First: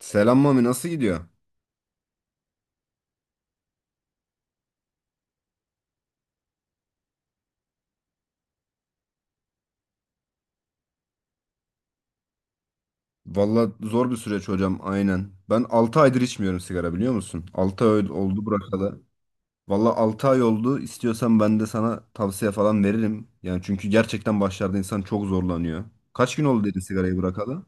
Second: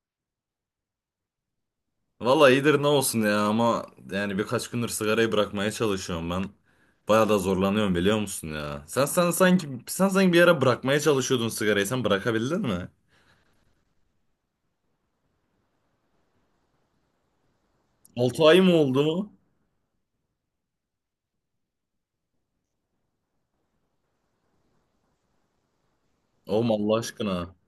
Selam Mami, nasıl gidiyor? Valla iyidir, ne olsun ya, ama yani birkaç gündür sigarayı bırakmaya çalışıyorum ben. Baya da zorlanıyorum, biliyor musun ya? Sen sanki bir ara bırakmaya çalışıyordun sigarayı. Sen bırakabildin mi? Valla zor bir süreç hocam, aynen. Ben 6 aydır içmiyorum sigara, biliyor musun? 6 ay 6 oldu ay mı bırakalı. oldu? Valla 6 ay oldu. İstiyorsan ben de sana tavsiye falan veririm. Yani çünkü gerçekten başlarda insan çok zorlanıyor. Kaç gün oldu Oğlum dedin Allah sigarayı aşkına. bırakalı?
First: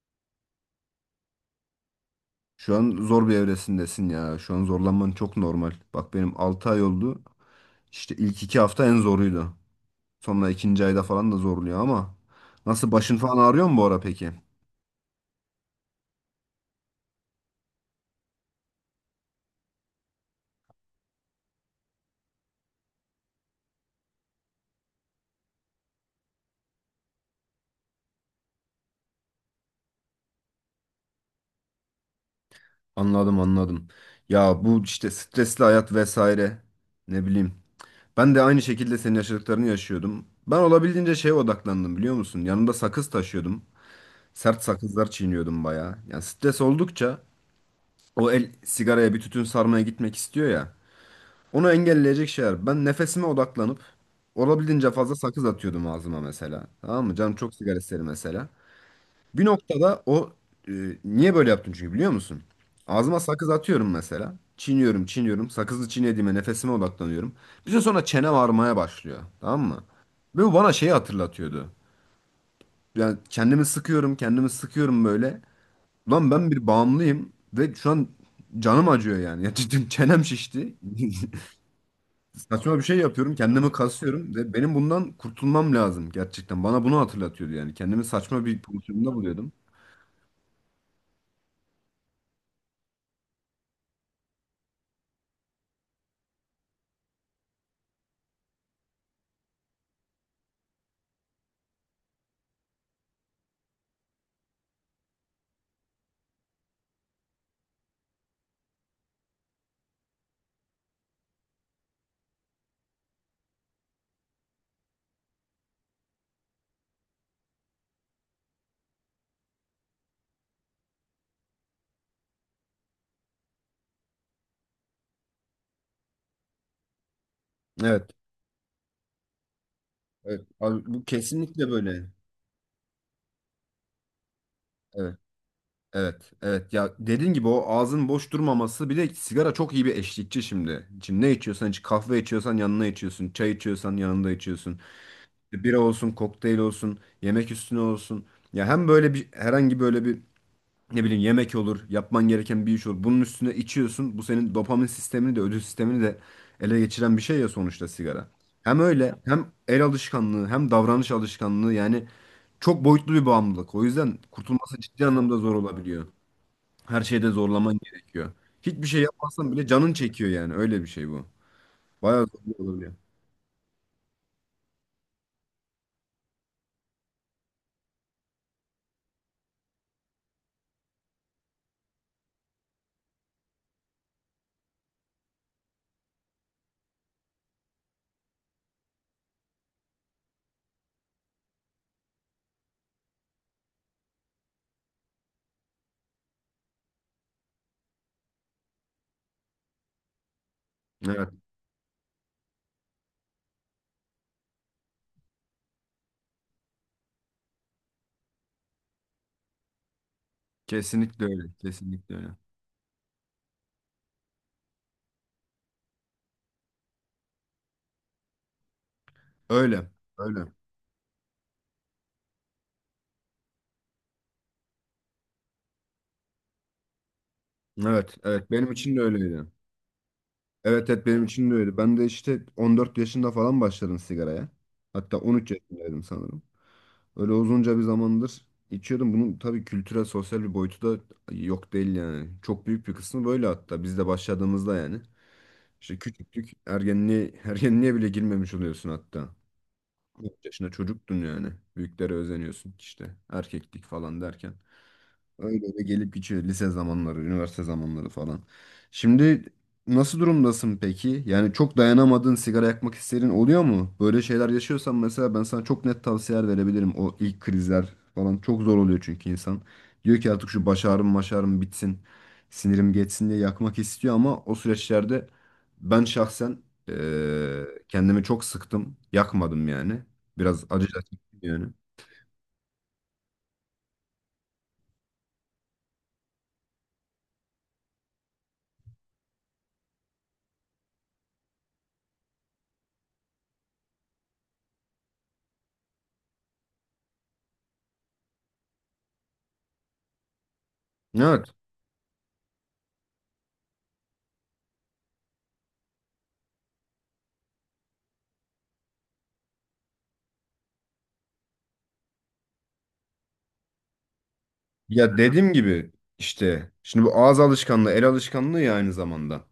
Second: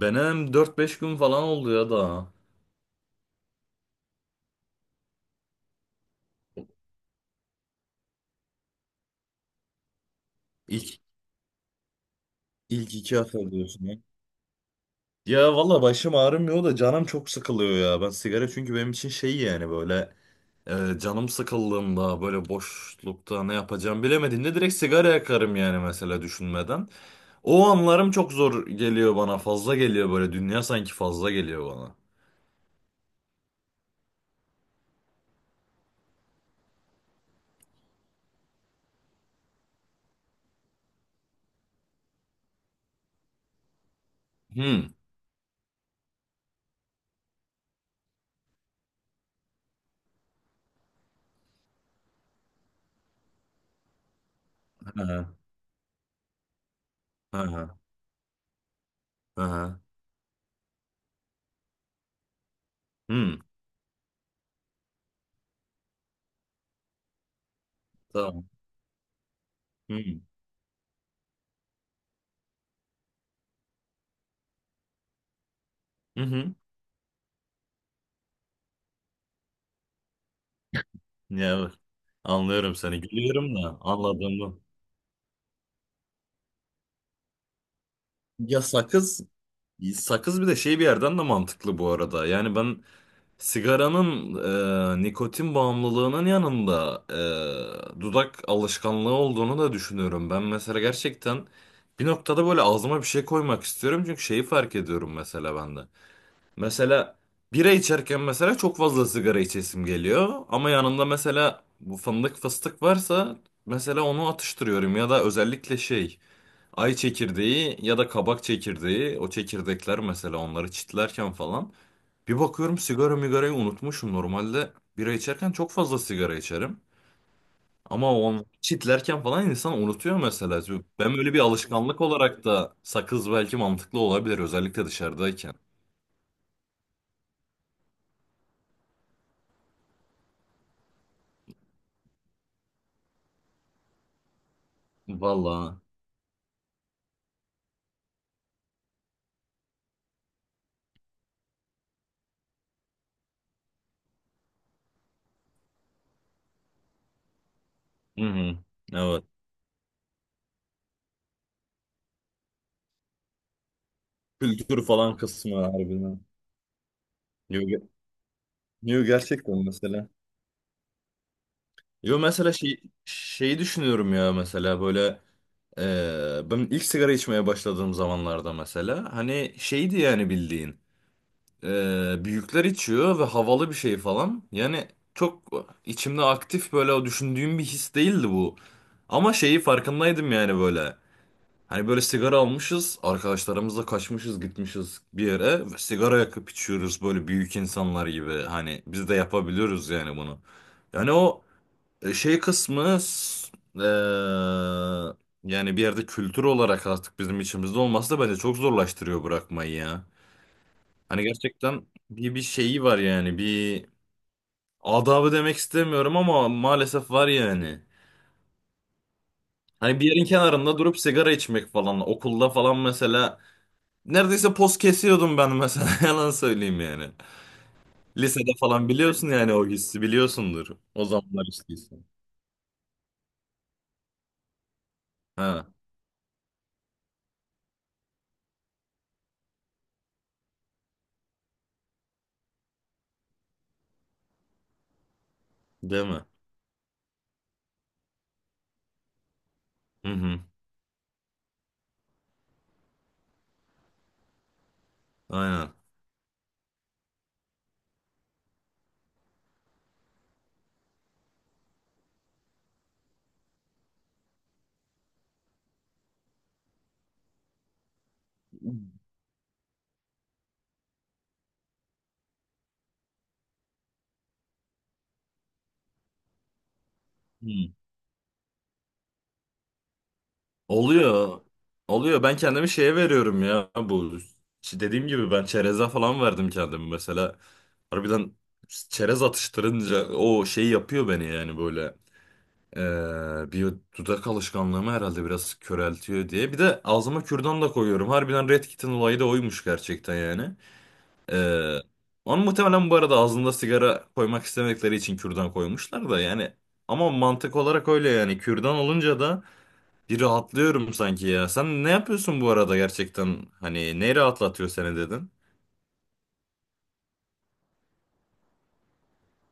Benim dört beş gün falan oldu ya da. Şu an zor bir evresindesin ya. Şu an zorlanman çok normal. Bak benim 6 ay oldu. İşte ilk 2 hafta en zoruydu. Sonra ikinci İlk ayda falan da zorluyor ama. Nasıl, ilk başın iki falan hafta ağrıyor mu bu diyorsun ya. ara peki? Ya valla başım ağrımıyor da canım çok sıkılıyor ya. Ben sigara, çünkü benim için şey, yani böyle... Canım sıkıldığında böyle boşlukta ne yapacağım bilemediğimde direkt sigara yakarım, yani mesela düşünmeden. O anlarım çok zor geliyor bana, fazla geliyor, böyle dünya sanki fazla geliyor bana. Anladım, anladım. Ya bu işte stresli hayat vesaire, ne bileyim. Ben de aynı şekilde senin yaşadıklarını yaşıyordum. Ben olabildiğince şeye odaklandım, biliyor musun? Yanımda sakız taşıyordum. Sert Hmm. sakızlar çiğniyordum bayağı. Yani stres oldukça o el sigaraya, bir tütün sarmaya gitmek istiyor ya. Onu engelleyecek şeyler. Ben nefesime odaklanıp olabildiğince Hı fazla hı, sakız atıyordum ağzıma mesela. Tamam mı? Canım hı çok hı. sigara istedi mesela. Bir Hı. noktada o e, niye böyle yaptım çünkü, biliyor musun? Ağzıma Hmm. sakız atıyorum mesela. Çiğniyorum, çiğniyorum. Sakızı çiğnediğime nefesime odaklanıyorum. Bir süre sonra çene Tamam. varmaya başlıyor. Tamam mı? Hmm. Ve bu bana şeyi hatırlatıyordu. Yani kendimi sıkıyorum, kendimi sıkıyorum böyle. Hı Lan ben hı. bir bağımlıyım ve şu an canım acıyor yani. Ya cidden çenem şişti. Ya evet. Anlıyorum Saçma bir şey seni, yapıyorum, gülüyorum kendimi da kasıyorum ve anladığımı. benim bundan kurtulmam lazım gerçekten. Bana bunu hatırlatıyordu yani. Kendimi saçma bir Ya pozisyonda sakız buluyordum. sakız bir de şey, bir yerden de mantıklı bu arada. Yani ben... Sigaranın... Nikotin bağımlılığının yanında dudak alışkanlığı olduğunu da düşünüyorum. Ben mesela gerçekten bir noktada böyle ağzıma bir şey koymak istiyorum. Çünkü şeyi fark ediyorum mesela bende. Mesela bira içerken mesela çok fazla sigara içesim geliyor. Ama yanında mesela bu fındık fıstık varsa mesela onu atıştırıyorum. Ya da özellikle şey... Ay çekirdeği ya da kabak çekirdeği, o çekirdekler mesela, onları çitlerken falan bir bakıyorum sigara migarayı unutmuşum. Normalde bira içerken çok fazla sigara içerim. Evet. Ama o çitlerken falan insan unutuyor Evet, mesela. abi, bu Ben böyle bir kesinlikle alışkanlık böyle. olarak da sakız belki mantıklı olabilir, özellikle Evet, dışarıdayken. evet, evet. Ya dediğin gibi o ağzın boş durmaması, bir de sigara çok iyi bir eşlikçi şimdi. Şimdi ne içiyorsan iç, kahve içiyorsan yanına içiyorsun, çay içiyorsan yanında içiyorsun. İşte Vallahi. bira olsun, kokteyl olsun, yemek üstüne olsun. Ya hem böyle bir herhangi böyle bir ne bileyim yemek olur, yapman gereken bir iş olur. Bunun üstüne içiyorsun. Bu senin dopamin sistemini de, ödül sistemini de ele geçiren bir şey ya sonuçta Hı sigara. hı. Hem öyle, Evet. hem el alışkanlığı, hem davranış alışkanlığı yani, çok boyutlu bir bağımlılık. O yüzden kurtulması Kültür ciddi falan anlamda zor kısmı olabiliyor. harbiden. Her şeyde Yo, zorlaman ge- gerekiyor. Hiçbir şey yo, yapmazsan gerçekten bile canın mesela. çekiyor yani. Öyle bir şey bu. Yo Bayağı mesela zor şey, olabiliyor. şeyi düşünüyorum ya, mesela böyle... Ben ilk sigara içmeye başladığım zamanlarda mesela hani şeydi yani, bildiğin büyükler içiyor ve havalı bir şey falan yani. Çok içimde aktif böyle o düşündüğüm bir his değildi bu, ama şeyi farkındaydım yani böyle, hani böyle sigara almışız arkadaşlarımızla, kaçmışız gitmişiz bir yere ve sigara yakıp içiyoruz böyle büyük insanlar gibi, hani biz de yapabiliyoruz yani bunu. Yani Evet, o şey kısmı, yani bir yerde kültür olarak artık bizim içimizde olması da bence çok zorlaştırıyor bırakmayı ya. Hani kesinlikle öyle. gerçekten Kesinlikle öyle. bir şeyi var yani, bir adabı demek istemiyorum ama maalesef var yani. Öyle. Hani bir yerin Öyle. kenarında durup sigara içmek falan, okulda falan mesela neredeyse poz kesiyordum ben mesela, yalan söyleyeyim yani. Evet, evet. Lisede Benim falan için de biliyorsun öyleydi. yani, o hissi biliyorsundur. Evet, O evet, benim zamanlar için de öyle. Ben de hissiysen. işte 14 yaşında falan başladım sigaraya. Hatta 13 Ha, yaşındaydım sanırım. Öyle uzunca bir zamandır içiyordum. Bunun tabii kültürel, sosyal bir boyutu da yok değil yani. Çok büyük bir kısmı böyle, hatta biz de başladığımızda yani. İşte değil mi? küçüklük, ergenliğe, ergenliğe bile girmemiş oluyorsun hatta. Hı hı. 13 yaşında çocuktun yani. Büyüklere özeniyorsun işte. Erkeklik falan derken. Öyle Aynen. öyle gelip geçiyor lise zamanları, üniversite zamanları falan. Şimdi nasıl durumdasın peki? Yani çok dayanamadığın, sigara yakmak isterin oluyor mu? Böyle şeyler yaşıyorsan mesela ben sana çok net tavsiyeler verebilirim. O ilk krizler falan çok zor oluyor çünkü insan. Diyor ki artık şu baş ağrım maş ağrım bitsin. Sinirim geçsin diye yakmak istiyor ama o süreçlerde ben şahsen kendimi çok sıktım. Yakmadım yani. Biraz acı da çektim Oluyor. yani. Oluyor. Ben kendimi şeye veriyorum ya, bu... Dediğim gibi ben çereze falan verdim kendimi mesela. Harbiden çerez atıştırınca o şey yapıyor beni yani böyle. Bir dudak alışkanlığımı herhalde biraz köreltiyor diye. Bir de ağzıma kürdan da koyuyorum. Harbiden Red Kit'in olayı da oymuş gerçekten yani. Evet. Ee, Onu muhtemelen bu arada ağzında sigara koymak istemedikleri için kürdan koymuşlar da yani. Ama mantık olarak öyle yani. Kürdan olunca da bir rahatlıyorum sanki ya. Sen ne yapıyorsun bu arada gerçekten? Hani ne rahatlatıyor seni Ya dedin? dediğim gibi işte şimdi bu ağız alışkanlığı, el alışkanlığı ya aynı zamanda.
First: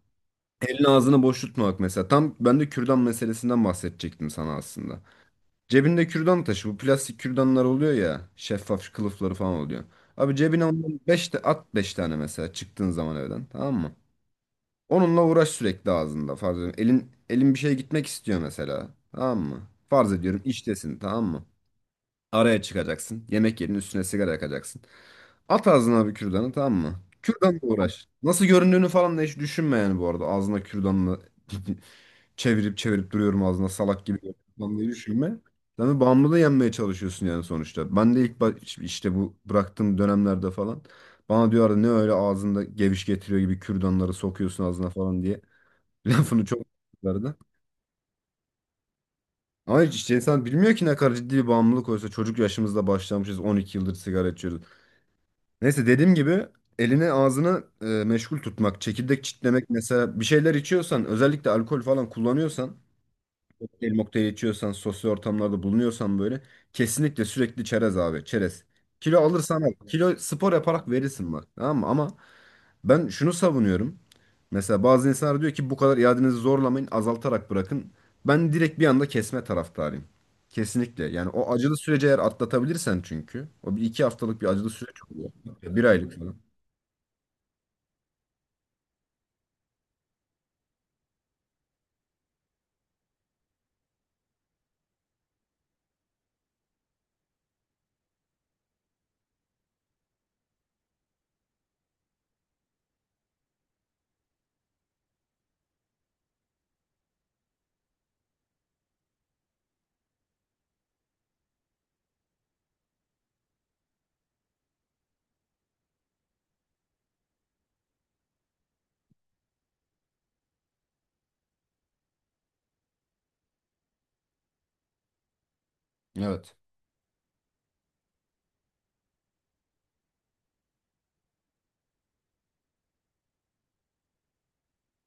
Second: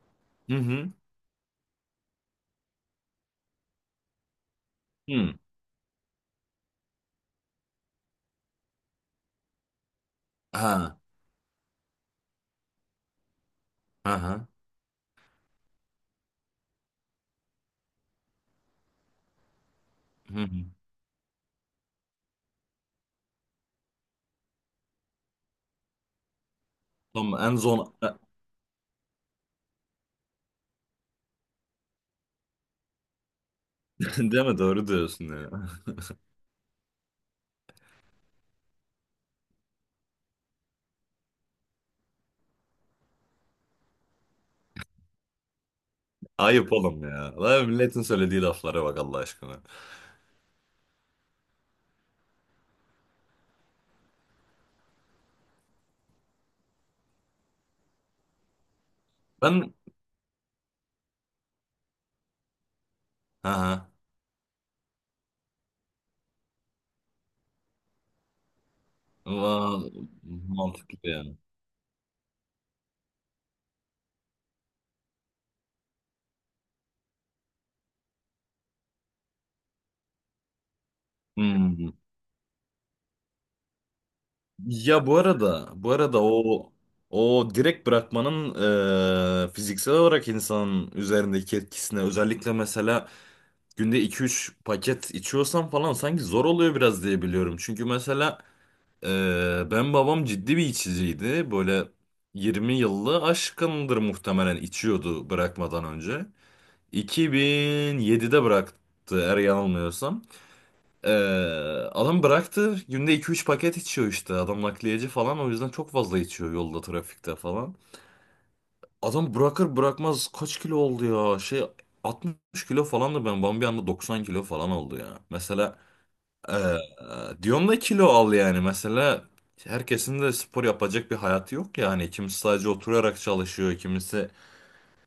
Hı Elin hı. ağzını boş tutmamak mesela. Tam ben de kürdan meselesinden bahsedecektim sana aslında. Hı. Cebinde kürdan taşı. Bu plastik kürdanlar oluyor ya. Şeffaf kılıfları falan oluyor. Abi cebine Ha. ondan 5 de at, 5 tane mesela, çıktığın zaman evden, tamam mı? Aha. Onunla uğraş sürekli ağzında, farz ediyorum. Elin bir şeye gitmek istiyor mesela. Tamam mı? Farz ediyorum Hı hı. iştesin, tamam mı? Araya çıkacaksın. Yemek yerinin üstüne sigara yakacaksın. At ağzına bir kürdanı, tamam mı? Tamam, en Kürdanla son uğraş. Nasıl göründüğünü falan da hiç düşünme yani bu arada. Ağzına kürdanla çevirip çevirip duruyorum ağzına salak gibi değil mi, falan diye doğru diyorsun düşünme. ya. Sen de bağımlılığı yenmeye çalışıyorsun yani sonuçta. Ben de işte bu bıraktığım dönemlerde falan bana diyorlardı ne öyle ağzında geviş getiriyor gibi kürdanları sokuyorsun ağzına falan diye. Lafını çok Ayıp oğlum ya. yapıyorlardı. Lan milletin söylediği laflara bak Allah aşkına. Ama hiç işte insan bilmiyor ki ne kadar ciddi bir bağımlılık, oysa çocuk yaşımızda başlamışız, 12 yıldır sigara içiyoruz. Neyse, dediğim gibi elini ağzını meşgul tutmak, çekirdek çitlemek Ben... mesela, bir şeyler içiyorsan, özellikle alkol falan kullanıyorsan, Aha. kokteyl mokteyl içiyorsan, sosyal ortamlarda bulunuyorsan böyle, kesinlikle sürekli çerez abi, çerez. Kilo alırsan al. Va- Kilo spor yaparak Mantıklı verirsin yani. bak, tamam mı? Ama ben şunu savunuyorum. Mesela bazı insanlar diyor ki bu kadar iadenizi zorlamayın, azaltarak bırakın. Ben direkt bir anda kesme taraftarıyım. Kesinlikle. Yani o acılı Hmm. süreci eğer atlatabilirsen çünkü. O bir iki haftalık bir acılı süreç Ya bu oluyor. arada Bir bu aylık arada falan. o direkt bırakmanın fiziksel olarak insanın üzerindeki etkisine, özellikle mesela günde iki üç paket içiyorsam falan sanki zor oluyor biraz diye biliyorum. Çünkü mesela e, ben, babam ciddi bir içiciydi. Böyle 20 yıllı aşkındır muhtemelen içiyordu bırakmadan önce. 2007'de bıraktı eğer yanılmıyorsam. E, Adam bıraktı, günde iki üç paket içiyor işte. Adam nakliyeci falan, o yüzden çok fazla içiyor, yolda trafikte falan. Adam bırakır bırakmaz kaç kilo oldu ya, şey, 60 kilo falandı ben. Bambi anda 90 kilo falan oldu ya. Mesela Evet. ee, diyorum da, kilo al yani mesela, herkesin de spor yapacak bir hayatı yok yani, kimisi sadece oturarak çalışıyor, kimisi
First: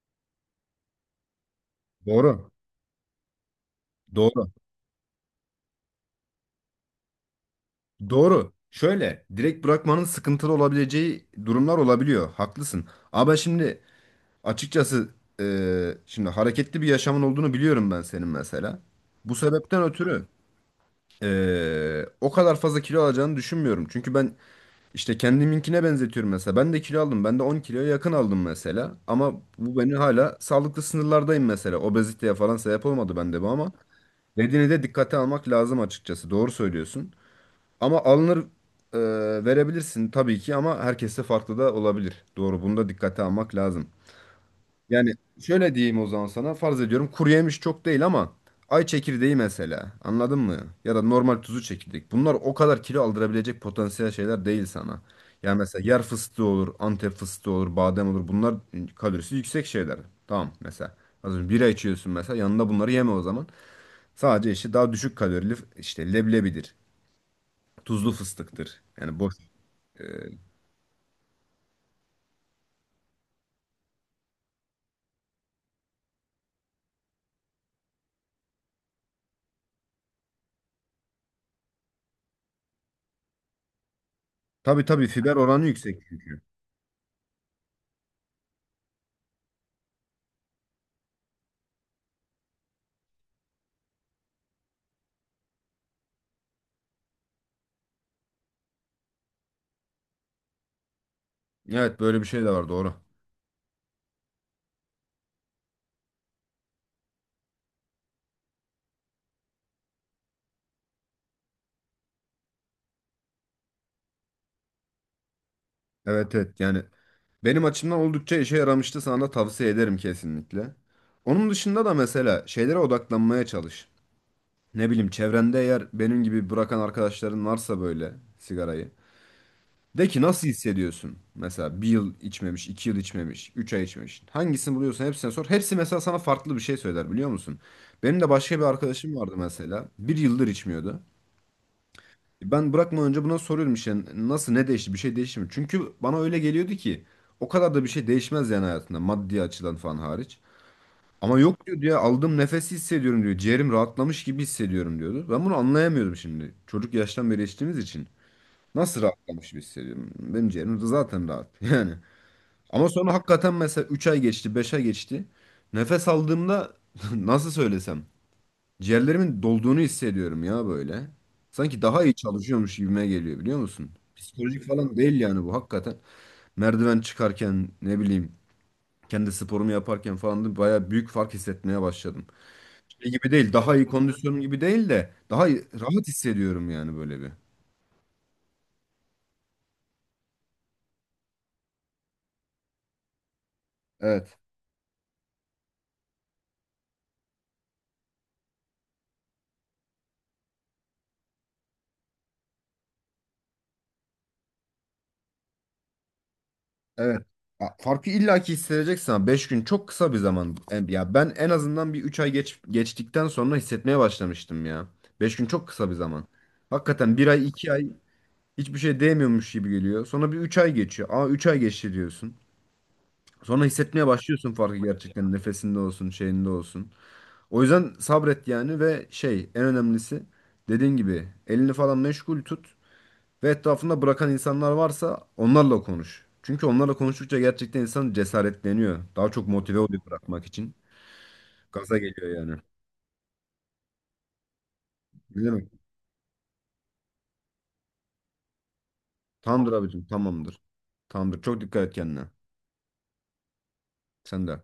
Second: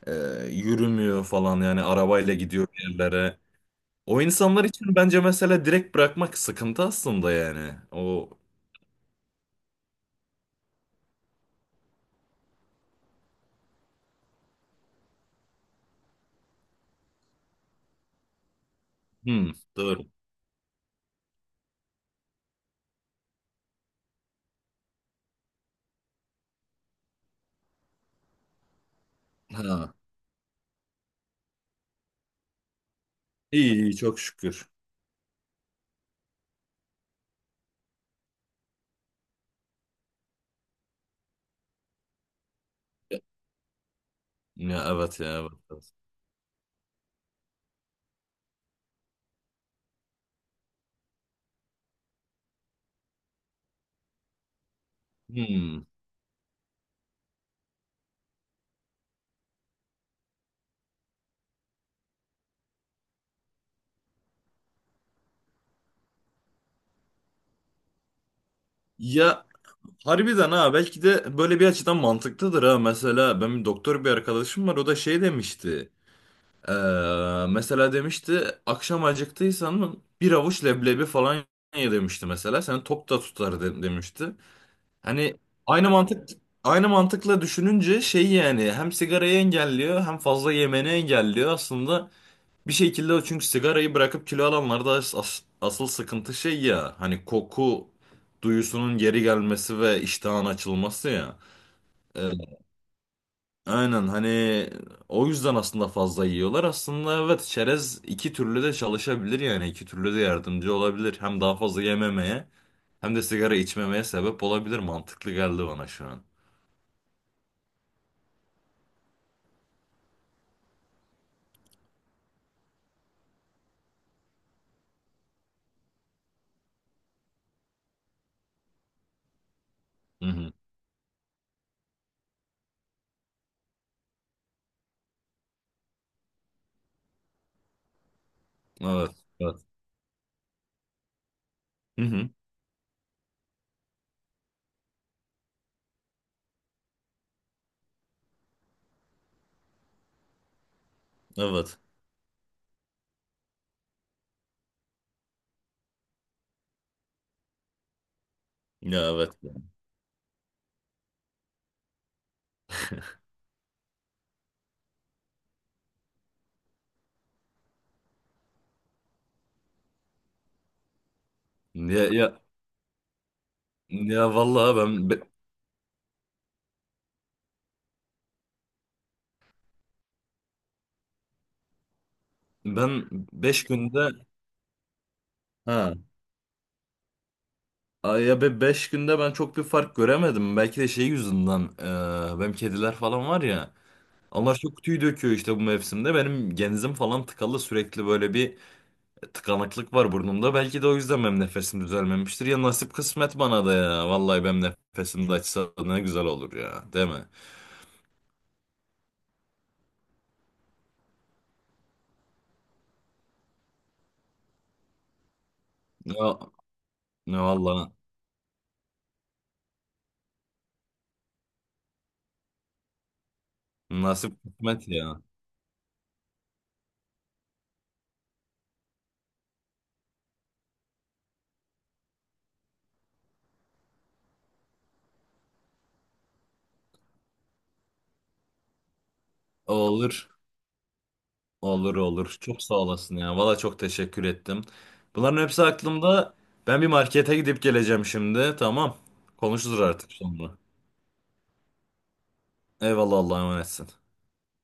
e, yürümüyor falan yani, arabayla Doğru. gidiyor bir yerlere. O Doğru. insanlar için bence mesela direkt bırakmak sıkıntı aslında yani. O, Doğru. Şöyle, direkt bırakmanın sıkıntılı olabileceği durumlar olabiliyor. Haklısın. Ama şimdi açıkçası şimdi hareketli bir yaşamın olduğunu biliyorum ben senin mesela. Bu hmm, sebepten doğru. ötürü o kadar fazla kilo alacağını düşünmüyorum. Çünkü ben işte kendiminkine benzetiyorum mesela. Ben de kilo aldım. Ben de 10 kiloya yakın aldım mesela. Ama bu beni, Ha, hala sağlıklı sınırlardayım mesela. Obeziteye falan sebep olmadı bende bu ama. iyi iyi, çok şükür. Dediğini de dikkate almak lazım açıkçası. Doğru söylüyorsun. Ama alınır, e, verebilirsin tabii ki, ama herkeste farklı da olabilir. Doğru, bunu da dikkate almak lazım. Ya Yani evet, ya evet. şöyle Evet. diyeyim o zaman sana, farz ediyorum kuru yemiş çok değil, ama ay çekirdeği mesela, anladın mı? Ya da normal tuzlu çekirdek. Bunlar o kadar kilo aldırabilecek potansiyel şeyler değil sana. Yani mesela Hmm. yer fıstığı olur, Antep fıstığı olur, badem olur. Bunlar kalorisi yüksek şeyler. Tamam mesela. Az önce bira içiyorsun mesela, yanında bunları yeme o zaman. Sadece işte daha düşük kalorili, işte leblebidir. Tuzlu fıstıktır. Yani boş. Ya E, harbiden ha, belki de böyle bir açıdan mantıklıdır ha. Mesela benim doktor bir arkadaşım var, o da şey demişti. Mesela demişti akşam acıktıysan mı bir avuç leblebi falan ye, demişti mesela. Seni tok da tutar, demişti. tabii tabii, Hani fiber oranı aynı yüksek mantık çünkü. aynı mantıkla düşününce şey yani, hem sigarayı engelliyor hem fazla yemeni engelliyor aslında bir şekilde o, çünkü sigarayı bırakıp kilo alanlarda asıl sıkıntı şey ya, hani koku duyusunun geri gelmesi ve iştahın açılması ya. Evet, böyle bir Ee, şey de var, doğru. Aynen, hani o yüzden aslında fazla yiyorlar. Aslında evet, çerez iki türlü de çalışabilir yani, iki türlü de yardımcı olabilir. Hem daha fazla yememeye hem de sigara içmemeye sebep olabilir. Mantıklı geldi bana şu an. Evet evet, yani benim açımdan oldukça işe yaramıştı, sana da tavsiye ederim kesinlikle. Onun dışında da mesela şeylere odaklanmaya çalış. Ne bileyim, çevrende eğer benim gibi bırakan arkadaşların varsa böyle sigarayı. De ki Hı nasıl hı. hissediyorsun? Mesela bir yıl içmemiş, 2 yıl içmemiş, 3 ay içmemiş. Hangisini buluyorsan hepsine sor. Hepsi mesela sana farklı bir şey söyler, biliyor musun? Benim de başka bir Evet. arkadaşım vardı Evet. mesela. Bir yıldır içmiyordu. Hı hı. Ben bırakmadan önce buna soruyorum işte, nasıl, ne değişti, bir şey değişti mi? Çünkü bana öyle geliyordu ki o kadar da bir şey değişmez yani hayatında, maddi açıdan falan hariç. Ama yok Evet. diyor ya, aldığım nefesi hissediyorum diyor. Ciğerim rahatlamış gibi hissediyorum diyordu. Ben bunu anlayamıyordum şimdi. Çocuk yaştan beri içtiğimiz için. Ya Nasıl evet. rahatlamış gibi hissediyorum? Benim ciğerim de zaten rahat yani. Ama sonra hakikaten mesela 3 ay geçti, 5 ay geçti. Nefes aldığımda nasıl söylesem, ciğerlerimin dolduğunu hissediyorum ya böyle. Sanki daha Ya iyi ya çalışıyormuş gibime geliyor, biliyor musun? ya Psikolojik vallahi falan değil yani bu, hakikaten. Merdiven çıkarken ne bileyim, kendi sporumu yaparken falan da bayağı büyük fark hissetmeye başladım. ben Şey gibi değil, 5 daha iyi günde, kondisyonum gibi değil de, ha... rahat hissediyorum yani böyle bir. Ay ya, be beş günde ben çok bir fark göremedim. Belki de şey yüzünden, benim kediler falan var ya. Evet, Allah şu kutuyu döküyor işte bu mevsimde. Benim genzim falan tıkalı sürekli, böyle bir tıkanıklık var burnumda. Belki de o yüzden benim nefesim düzelmemiştir. Ya nasip kısmet bana da ya. Vallahi benim nefesim de açsa ne güzel olur ya. Değil evet. mi? Ya farkı illaki hissedeceksin, ama 5 gün çok kısa bir zaman. Ya ben en azından bir 3 ay geçtikten sonra hissetmeye başlamıştım ya. 5 gün çok kısa bir Ne, zaman. Hakikaten bir ne ay, iki ay valla, hiçbir şey değmiyormuş gibi geliyor. Sonra bir 3 ay geçiyor. Aa, 3 ay geçti diyorsun. Sonra hissetmeye nasip başlıyorsun farkı kısmet ya. gerçekten. Nefesinde olsun, şeyinde olsun. O yüzden sabret yani, ve şey en önemlisi, dediğin gibi elini falan meşgul tut ve etrafında bırakan insanlar varsa onlarla konuş. Çünkü onlarla konuştukça gerçekten insan cesaretleniyor. Daha çok motive oluyor Olur. bırakmak için. Olur, Gaza geliyor olur. yani. Çok sağ olasın ya. Valla çok teşekkür ettim. Bunların Güzel hepsi mi? aklımda. Ben bir markete gidip geleceğim şimdi. Tamam. Tamamdır Konuşuruz abicim, artık sonra. tamamdır. Tamamdır. Çok dikkat et kendine. Eyvallah, Allah'a emanetsin. Sen de.